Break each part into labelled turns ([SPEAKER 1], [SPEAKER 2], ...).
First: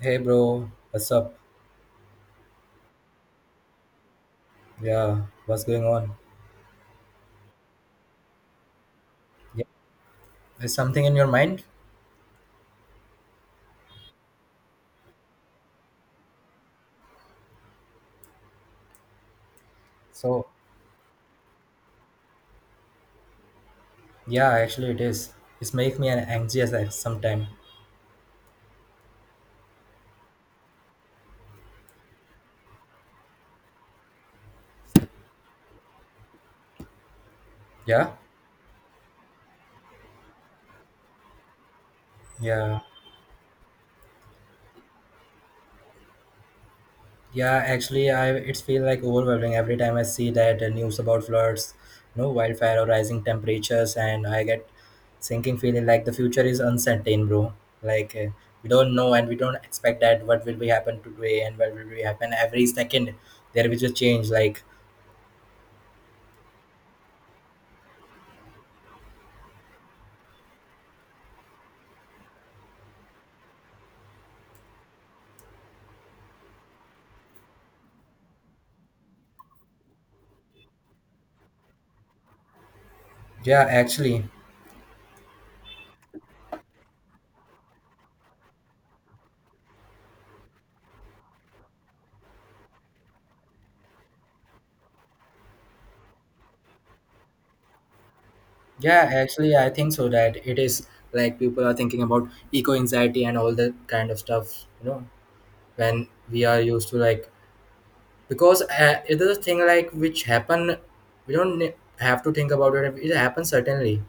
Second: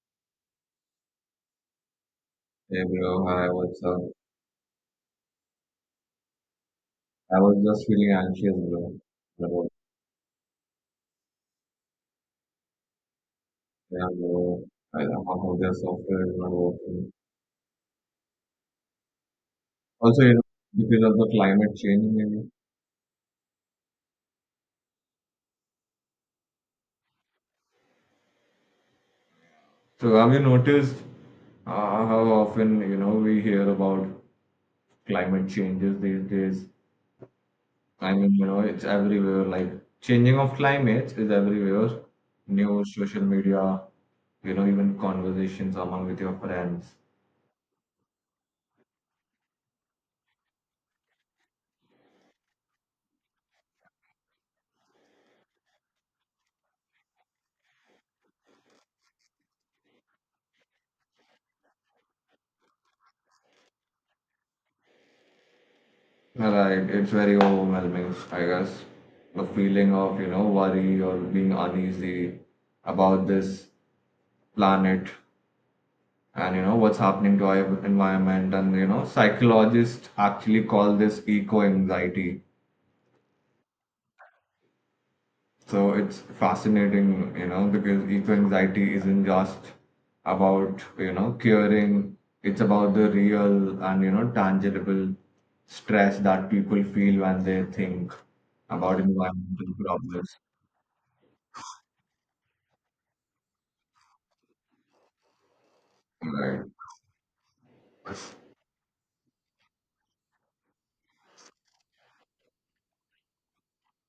[SPEAKER 1] Hey bro, what's up?
[SPEAKER 2] Hey bro, hi, what's up?
[SPEAKER 1] Yeah, what's going on?
[SPEAKER 2] I was just feeling anxious, bro.
[SPEAKER 1] Yeah,
[SPEAKER 2] Bro,
[SPEAKER 1] is something in your mind?
[SPEAKER 2] yeah, bro. I don't know how their software is not working. Also, you know,
[SPEAKER 1] So,
[SPEAKER 2] because of the climate change, maybe.
[SPEAKER 1] yeah, actually it is. It's make me an anxious at sometime.
[SPEAKER 2] So, have you noticed how often, you know, we hear about climate changes these days?
[SPEAKER 1] Yeah,
[SPEAKER 2] I mean, you know, it's everywhere. Like, changing of climate is everywhere.
[SPEAKER 1] yeah,
[SPEAKER 2] News, social media, you know, even conversations among with your friends.
[SPEAKER 1] yeah. Actually, I it's feel like overwhelming every time I see that news about floods, wildfire or rising temperatures, and I get sinking feeling like the future is uncertain, bro. Like we don't know and we don't expect that what will be happen today and what will be happen every second. There will be a change. Like
[SPEAKER 2] Right, it's very overwhelming, I guess. The feeling of, you know, worry or being uneasy about this planet and, you know, what's happening to our environment. And, you know, psychologists actually call this eco anxiety.
[SPEAKER 1] yeah, actually.
[SPEAKER 2] So it's fascinating, you know, because eco anxiety isn't just about, you know, curing, it's about the real and, you know, tangible stress that people feel when they think about
[SPEAKER 1] Yeah, actually, I
[SPEAKER 2] environmental
[SPEAKER 1] think so that
[SPEAKER 2] problems.
[SPEAKER 1] it is like people are thinking about eco anxiety and all that kind of stuff, you know, when we are
[SPEAKER 2] Right.
[SPEAKER 1] used to like because it is a thing like which happen, we don't have to think about it. It happens certainly,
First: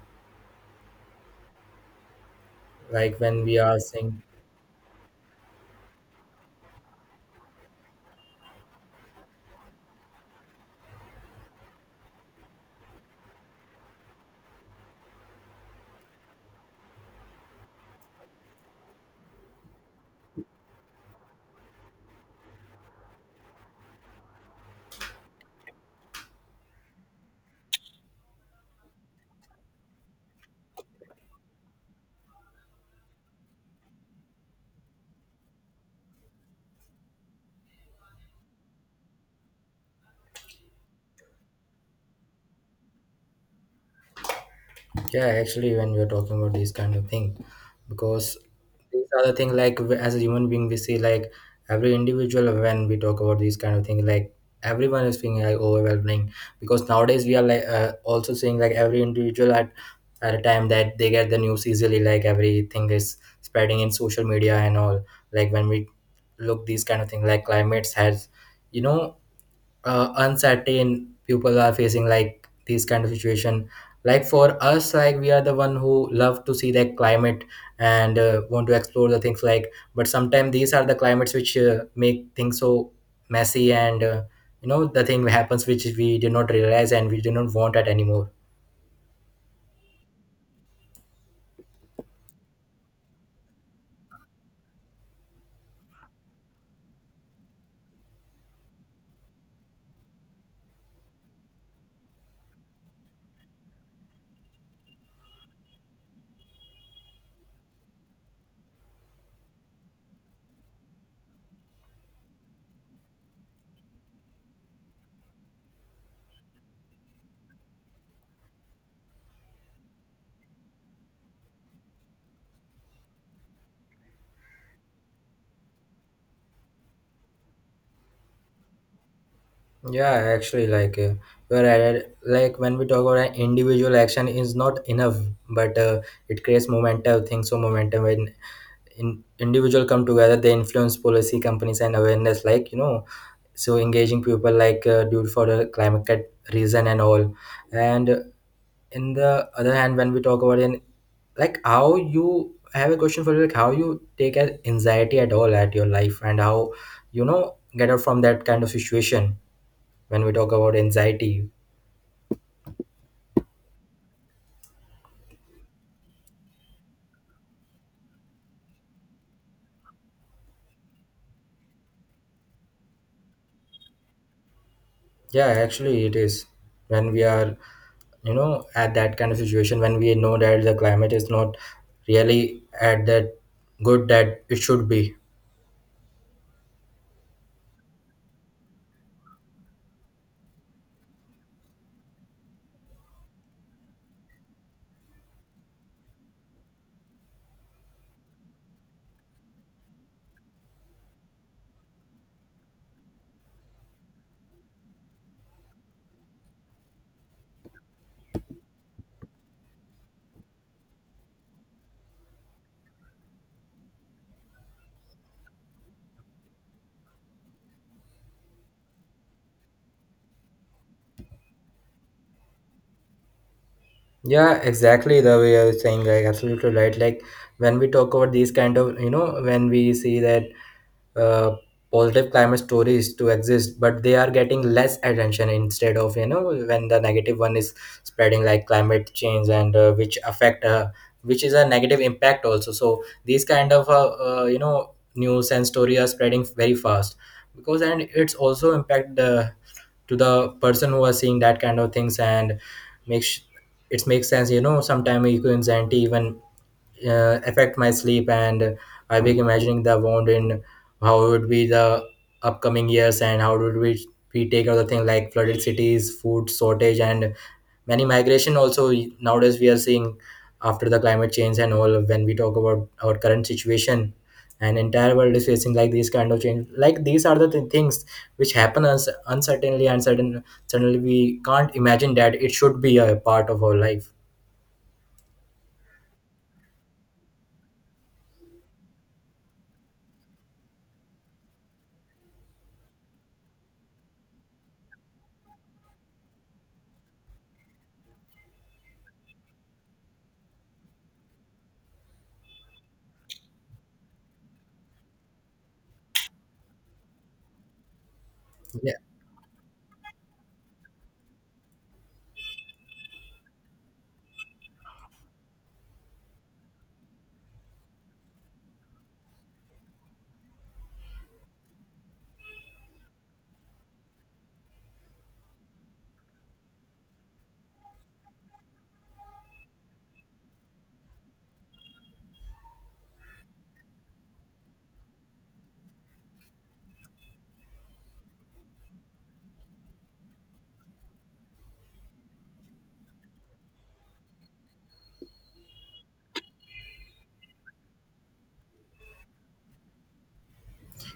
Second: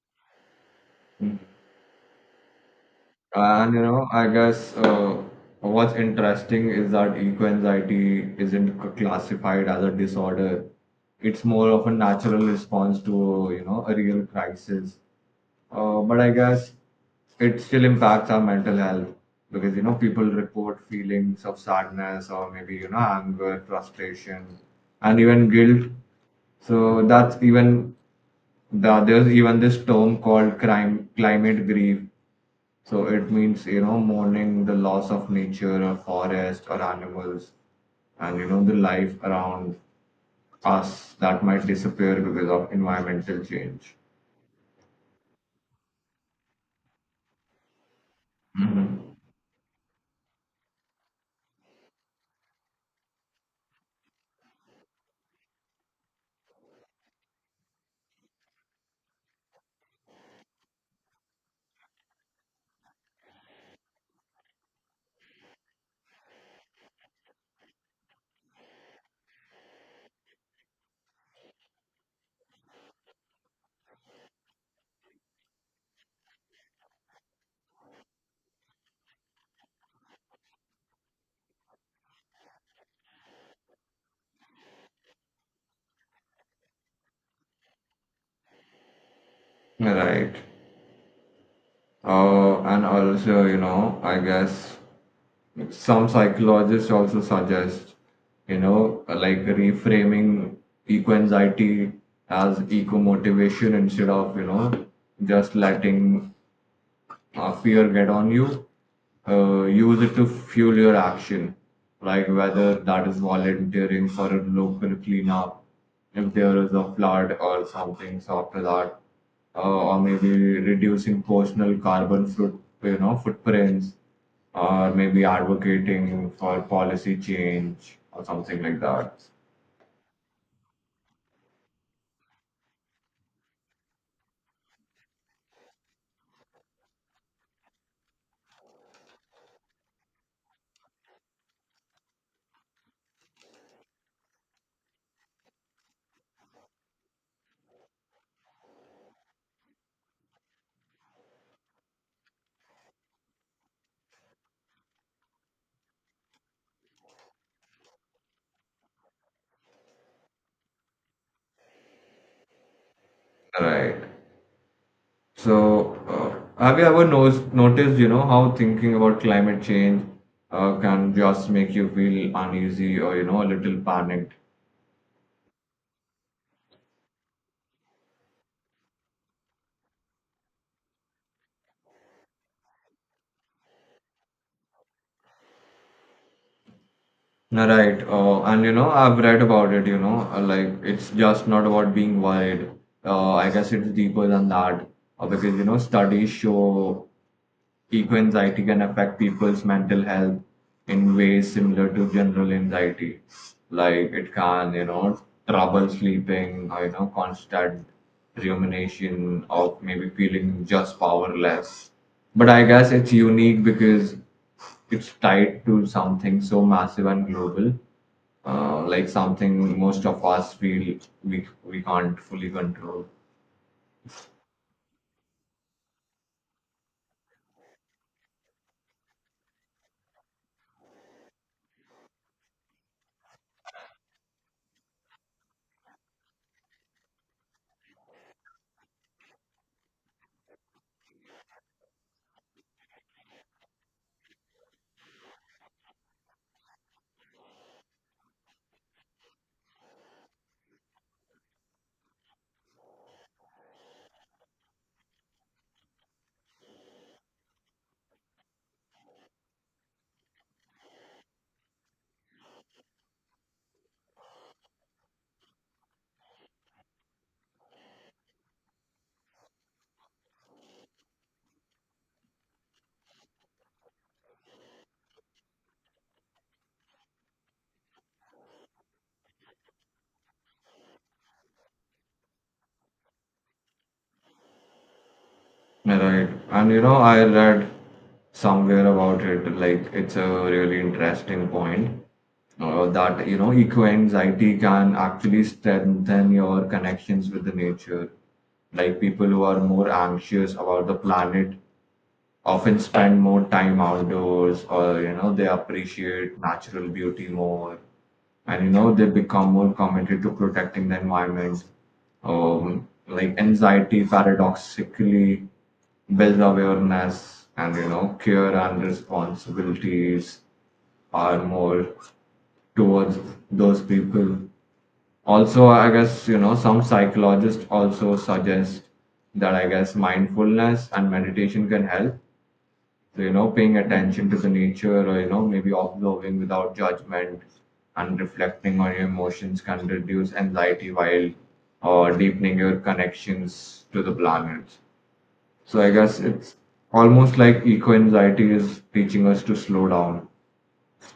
[SPEAKER 1] like when we
[SPEAKER 2] And
[SPEAKER 1] are
[SPEAKER 2] you know,
[SPEAKER 1] saying,
[SPEAKER 2] I guess what's interesting is that eco-anxiety isn't classified as a disorder. It's more of a natural response to, you know, a real crisis. But I guess it still impacts our mental health because, you know, people report feelings of sadness or maybe, you know, anger, frustration, and even guilt. So that's even there's even this term called climate grief. So it means, you know, mourning the loss of nature or forest or animals and, you know, the life around us that might disappear because of environmental change.
[SPEAKER 1] yeah, actually, when we are talking about these kind of thing, because these
[SPEAKER 2] Mhm.
[SPEAKER 1] are the thing like as a human being we see like every individual when we talk about these kind of thing like everyone is feeling like overwhelming, because nowadays we are like also seeing like every individual at a time that they get the news easily, like everything is spreading in social media and all. Like when we look these kind of thing, like climates has, you know, uncertain, people are facing like these kind of situation, like for us, like we are the one who love to see the climate and want to explore the things, like but sometimes these are the climates which make things so messy and you know the thing happens which we did not realize and we do not want it anymore.
[SPEAKER 2] Right. And also, you know, I guess some psychologists also suggest, you know, like reframing eco anxiety as eco motivation instead of, you know, just letting fear get on you, use it to fuel your action. Like whether that is volunteering for a local cleanup, if there is a flood or something, so after that, or maybe reducing personal you know, footprints, or maybe advocating for policy change or something like that.
[SPEAKER 1] Yeah, actually, like you're right, like when we talk about, an individual action is not enough, but it creates momentum things, so momentum in individual come together, they influence policy companies and awareness, like you know. So engaging people like dude for the climate reason and all, and in the other hand when we talk about in, like how you, I have a question for you, like how you take an anxiety at all at your life and how get out from that kind of situation, when we talk about anxiety.
[SPEAKER 2] Right. So, have you ever noticed, you know, how thinking about climate change can just make you feel uneasy or, you know, a little panicked?
[SPEAKER 1] Yeah, actually it is, when we are, you know, at that kind of situation when we know that the climate is not really at that good that it should be.
[SPEAKER 2] Right. And, you know, I've read about it, you know, like it's just not about being worried. I guess it's deeper than that. Because, you know, studies show eco anxiety can affect people's mental health in ways similar to general anxiety. Like it can, you know, trouble sleeping, or, you know, constant rumination or maybe feeling just powerless. But I guess it's unique because it's tied to something so massive and global, like something most of us feel we can't fully control.
[SPEAKER 1] Yeah, exactly the way I was saying, like absolutely right. Like when we talk about these kind of, you know, when we see that uh, positive climate stories to exist, but they are getting less attention instead of, you know, when the negative one is spreading like climate change and which which is a negative impact also. So these kind of, you know, news and story are spreading very fast because, and it's also impact the to the person who was seeing that kind of things, and makes, it makes sense, you know, sometimes equines and even affect my sleep, and I began imagining the wound in how would be the upcoming years, and how would we take other thing like flooded cities, food shortage and many migration also. Nowadays we are seeing, after the climate change and all, when we talk about our current situation and entire world is facing like these kind of change, like these are the things which happen us uncertainly and certain, suddenly we can't imagine that it should be a part of our life.
[SPEAKER 2] Right. And you know, I read somewhere about it, like it's a really interesting point that you know, eco-anxiety can actually strengthen your connections with the nature. Like people who are more anxious about the planet often spend more time outdoors, or you know, they appreciate natural beauty more, and you
[SPEAKER 1] Yeah,
[SPEAKER 2] know, they become more committed to protecting the environment. Like anxiety paradoxically build awareness and you know care and responsibilities are more towards those people. Also, I guess, you know, some psychologists also suggest that I guess mindfulness and meditation can help. So you know, paying attention to the nature or you know maybe observing without judgment and reflecting on your emotions can reduce anxiety while deepening your connections to the planet. So I guess it's almost like eco-anxiety is teaching us to slow down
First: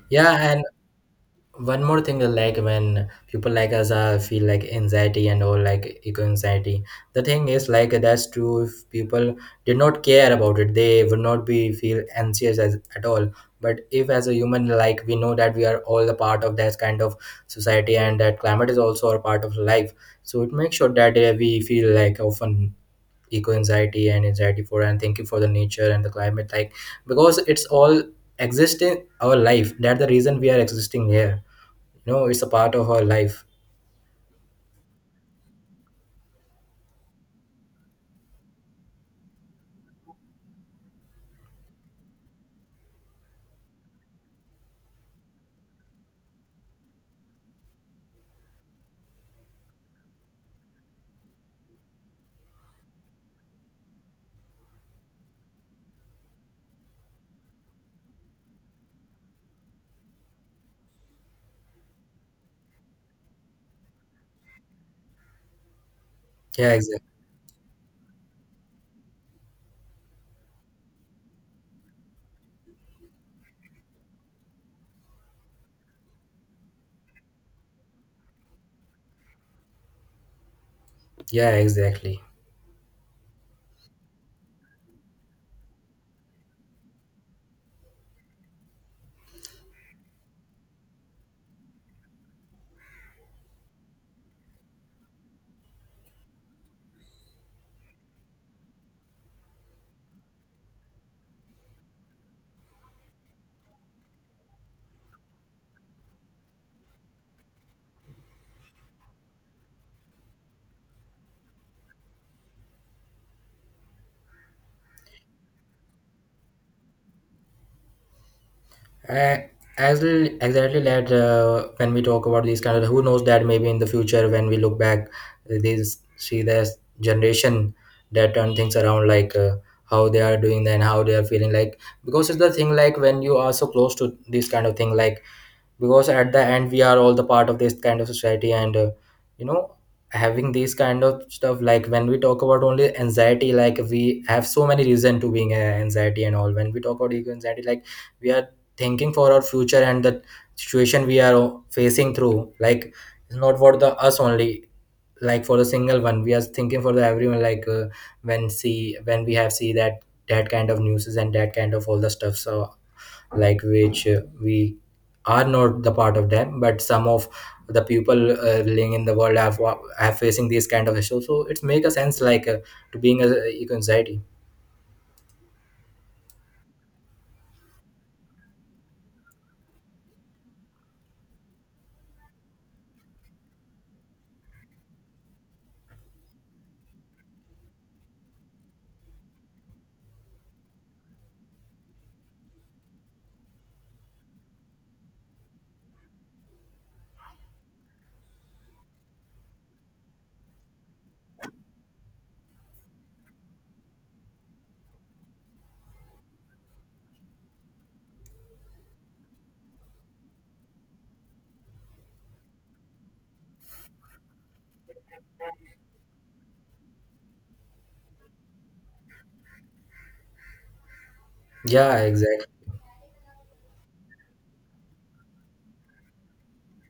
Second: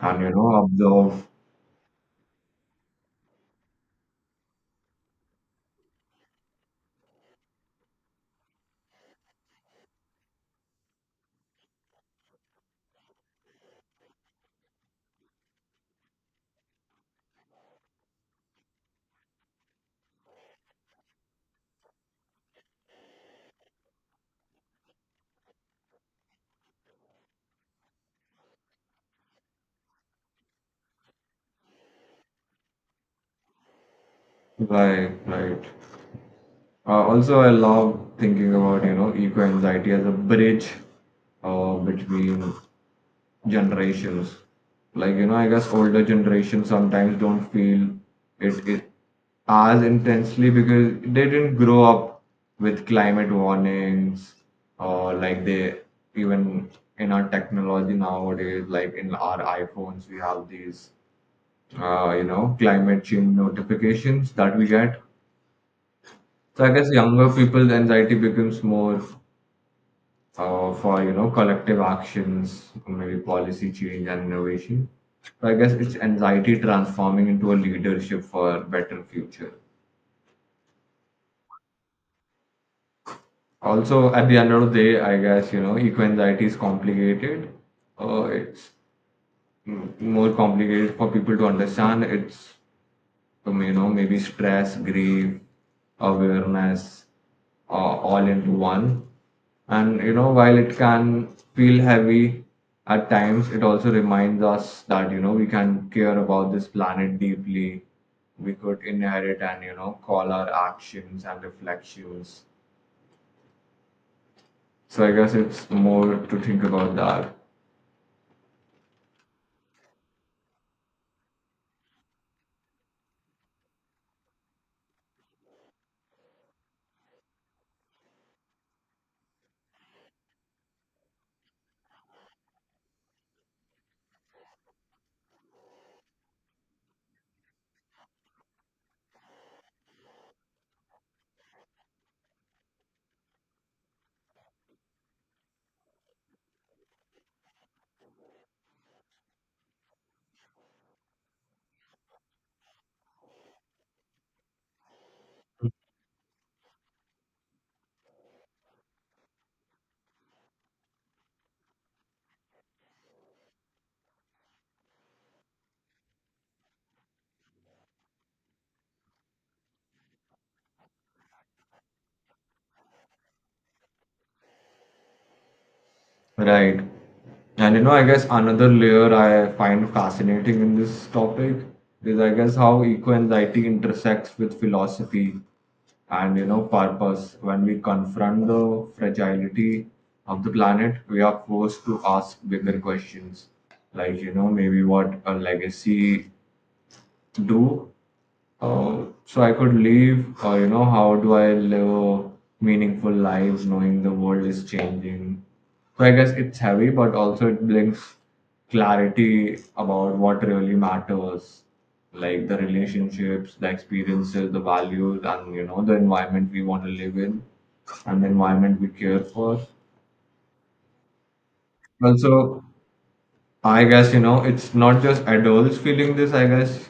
[SPEAKER 2] and you know
[SPEAKER 1] yeah.
[SPEAKER 2] observe.
[SPEAKER 1] One more thing, like when people like us feel like anxiety and all like eco anxiety, the thing is like, that's true, if people did not care about it they would not be feel anxious as, at all. But if as a human, like we know that we are all a part of that kind of society, and that climate is also a part of life, so it makes sure that we feel like often eco anxiety and anxiety for and thinking for the nature and the climate, like because it's all exist in our life, that's the reason we are existing here. No, it's a part of our life.
[SPEAKER 2] Right, right. Also, I love thinking about you know eco-anxiety as a bridge between generations. Like you know I guess older generations sometimes don't feel it as intensely because they didn't grow up with climate warnings, or like they even in our technology nowadays, like in our iPhones we have these you know climate change notifications that we get. So I
[SPEAKER 1] Yeah,
[SPEAKER 2] guess
[SPEAKER 1] exactly.
[SPEAKER 2] younger people's anxiety becomes more for you know collective actions, maybe policy change and innovation. So I guess it's anxiety transforming into a leadership for a better future.
[SPEAKER 1] Yeah, exactly.
[SPEAKER 2] Also, at the end of the day, I guess you know eco anxiety is complicated. It's more complicated for people to understand. It's from you know maybe stress, grief, awareness, all into one. And you know, while it can feel heavy at times, it also reminds us that you know we can care about this planet deeply. We could inherit and you know call our actions and reflections. So I guess it's more to think about that.
[SPEAKER 1] I, exactly, exactly that when we talk about these kind of, who knows that maybe in the future when we look back, these see this generation that turn things around, like how they are doing, then how they are feeling like. Because it's the thing like when you are so close to this kind of thing, like because at the end we are all the part of this kind of society, and you know, having these kind of stuff, like when we talk about only anxiety, like we have so many reason to being anxiety and all. When we talk about ego anxiety, like we are thinking for our future and the situation we are facing through, like it's not for the us only, like for the single one we are thinking for the everyone, like when see, when we have see that that kind of news and that kind of all the stuff, so like which we are not the part of them, but some of the people living in the world have facing these kind of issues, so it's make a sense like to being a eco anxiety.
[SPEAKER 2] Right. And you know, I guess another layer I find fascinating in this topic is, I guess, how eco anxiety intersects with philosophy and, you know, purpose. When we confront the fragility of the planet, we are forced to ask bigger questions, like, you know, maybe what a legacy do so I could leave, or you know, how do I live a meaningful lives knowing the world is changing? So I guess it's heavy, but also it brings clarity about what really matters, like the relationships, the experiences, the values, and you know, the environment we want to live in and the environment we care for.
[SPEAKER 1] Yeah, exactly.
[SPEAKER 2] Also, I guess, you know, it's not just adults feeling this. I guess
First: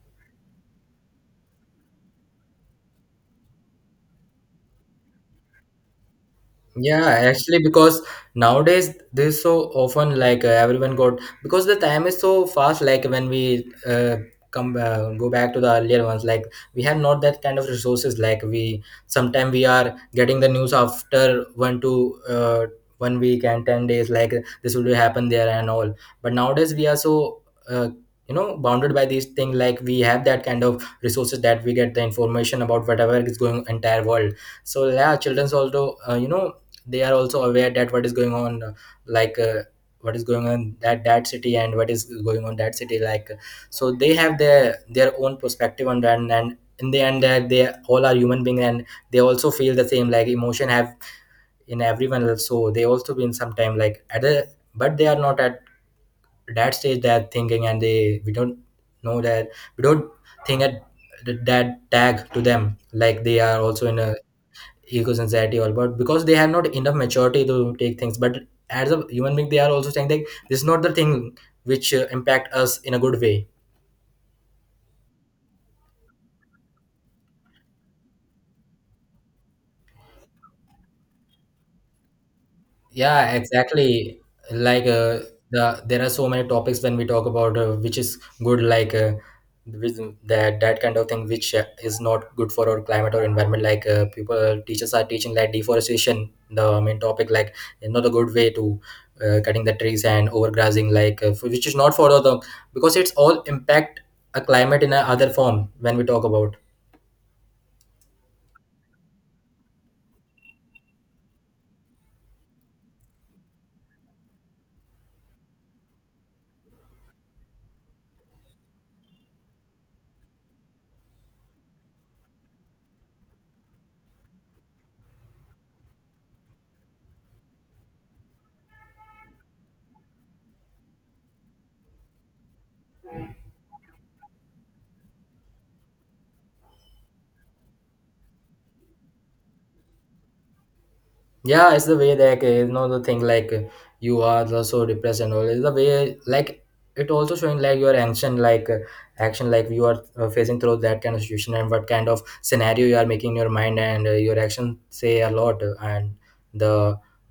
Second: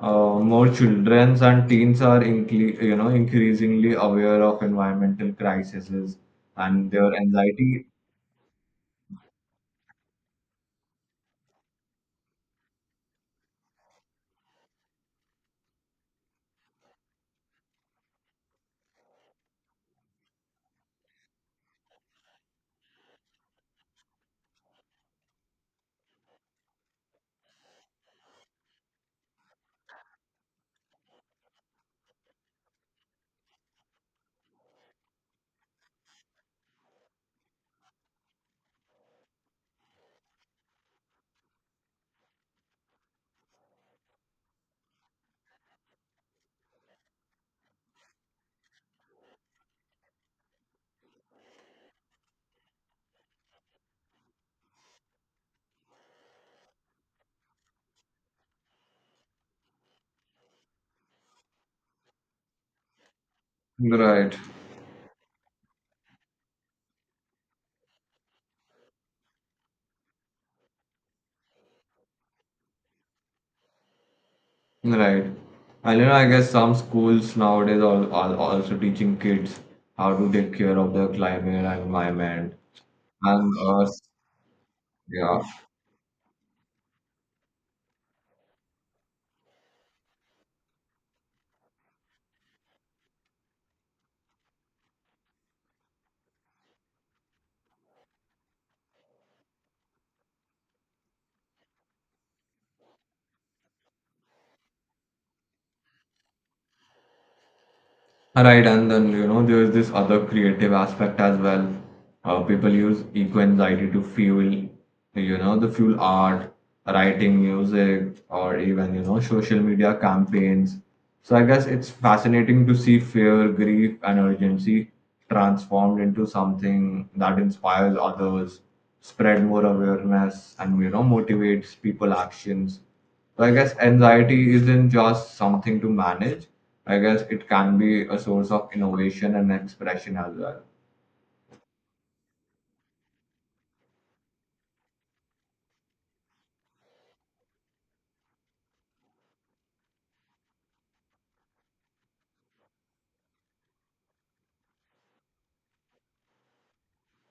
[SPEAKER 2] more childrens and teens are incre you know, increasingly aware of environmental crises and
[SPEAKER 1] Yeah,
[SPEAKER 2] their
[SPEAKER 1] actually,
[SPEAKER 2] anxiety.
[SPEAKER 1] because nowadays this so often, like everyone got, because the time is so fast. Like when we come go back to the earlier ones, like we have not that kind of resources. Like we sometimes we are getting the news after one to 1 week and 10 days. Like this will happen there and all. But nowadays we are so. Uh, you know, bounded by these things, like we have that kind of resources that we get the information about whatever is going entire world. So yeah, children's also you know, they are also aware that what is going on, like uh, what is going on that city, and what is going on that city, like so they have their own perspective on that, and in the end that they all are human beings, and they also feel the same like emotion have in everyone else, so they also been sometime like at a, but they are not at that stage, they're thinking, and they, we don't know that, we don't think at that tag to them, like they are also in a
[SPEAKER 2] Right,
[SPEAKER 1] egos anxiety all about, because they have not enough maturity to take things, but as a human being they are also saying that this is not the thing which impact us in a good way.
[SPEAKER 2] right. And you know, I guess some schools nowadays are also teaching kids how to take care of their climate and environment.
[SPEAKER 1] Yeah,
[SPEAKER 2] And uh,
[SPEAKER 1] exactly. Like
[SPEAKER 2] yeah,
[SPEAKER 1] there are so many topics when we talk about which is good, like with that kind of thing, which is not good for our climate or environment. Like teachers are teaching like deforestation, the main topic, like is not a good way to cutting the trees and overgrazing, like which is not for the, because it's all impact a climate in a other form when we talk about.
[SPEAKER 2] Right, and then you know there's this other creative aspect as well. People use eco anxiety to fuel, you know, the fuel art, writing, music, or even you know social media campaigns. So I guess it's fascinating to see fear, grief, and urgency transformed into something that inspires others, spread more awareness, and you know motivates people actions. So I guess anxiety isn't just something to manage. I guess it can be a source of innovation and expression as well.
[SPEAKER 1] Yeah, it's the way like you know the thing like you are the so depressed and all. It's the way like it also showing like your action, like you are facing through that kind of situation, and what kind of scenario you are making in your mind, and your action say a lot and the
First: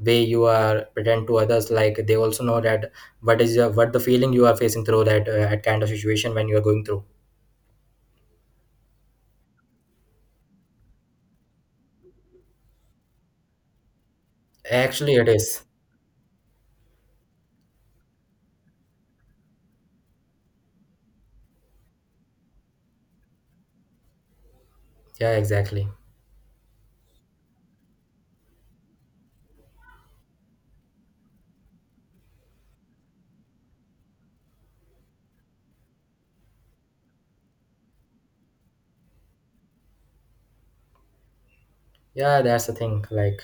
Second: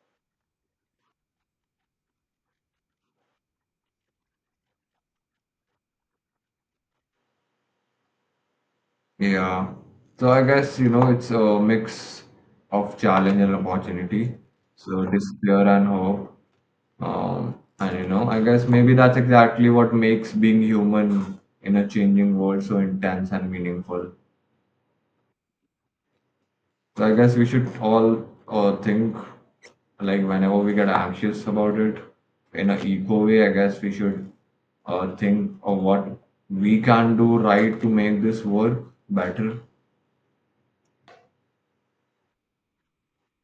[SPEAKER 1] way you are pretend to others, like they also know that what is what the feeling you are facing through that that kind of situation when you are going through.
[SPEAKER 2] Yeah. So I guess, you know, it's a mix of challenge and opportunity. So
[SPEAKER 1] Actually, it is.
[SPEAKER 2] despair and hope. Um, and, you know, I guess maybe that's exactly what makes being human in a changing world so intense and meaningful.
[SPEAKER 1] Yeah, exactly.
[SPEAKER 2] So I guess we should all think like whenever we get anxious about it in an eco way. I guess we should think of what we can do right to make this work better.
[SPEAKER 1] Yeah, that's the thing like,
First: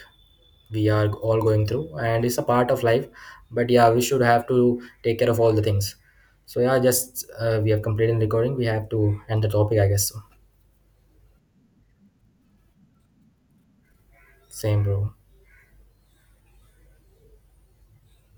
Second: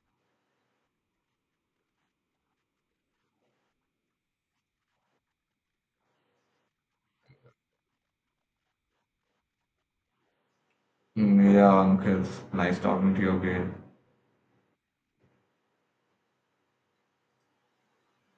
[SPEAKER 1] we are all going through, and it's a part of life, but yeah we should have to take care of all the things. So yeah, just we have completed recording, we have to end the topic, I guess so.
[SPEAKER 2] Mm, yeah, uncles. Nice talking to you again.
[SPEAKER 1] Same bro.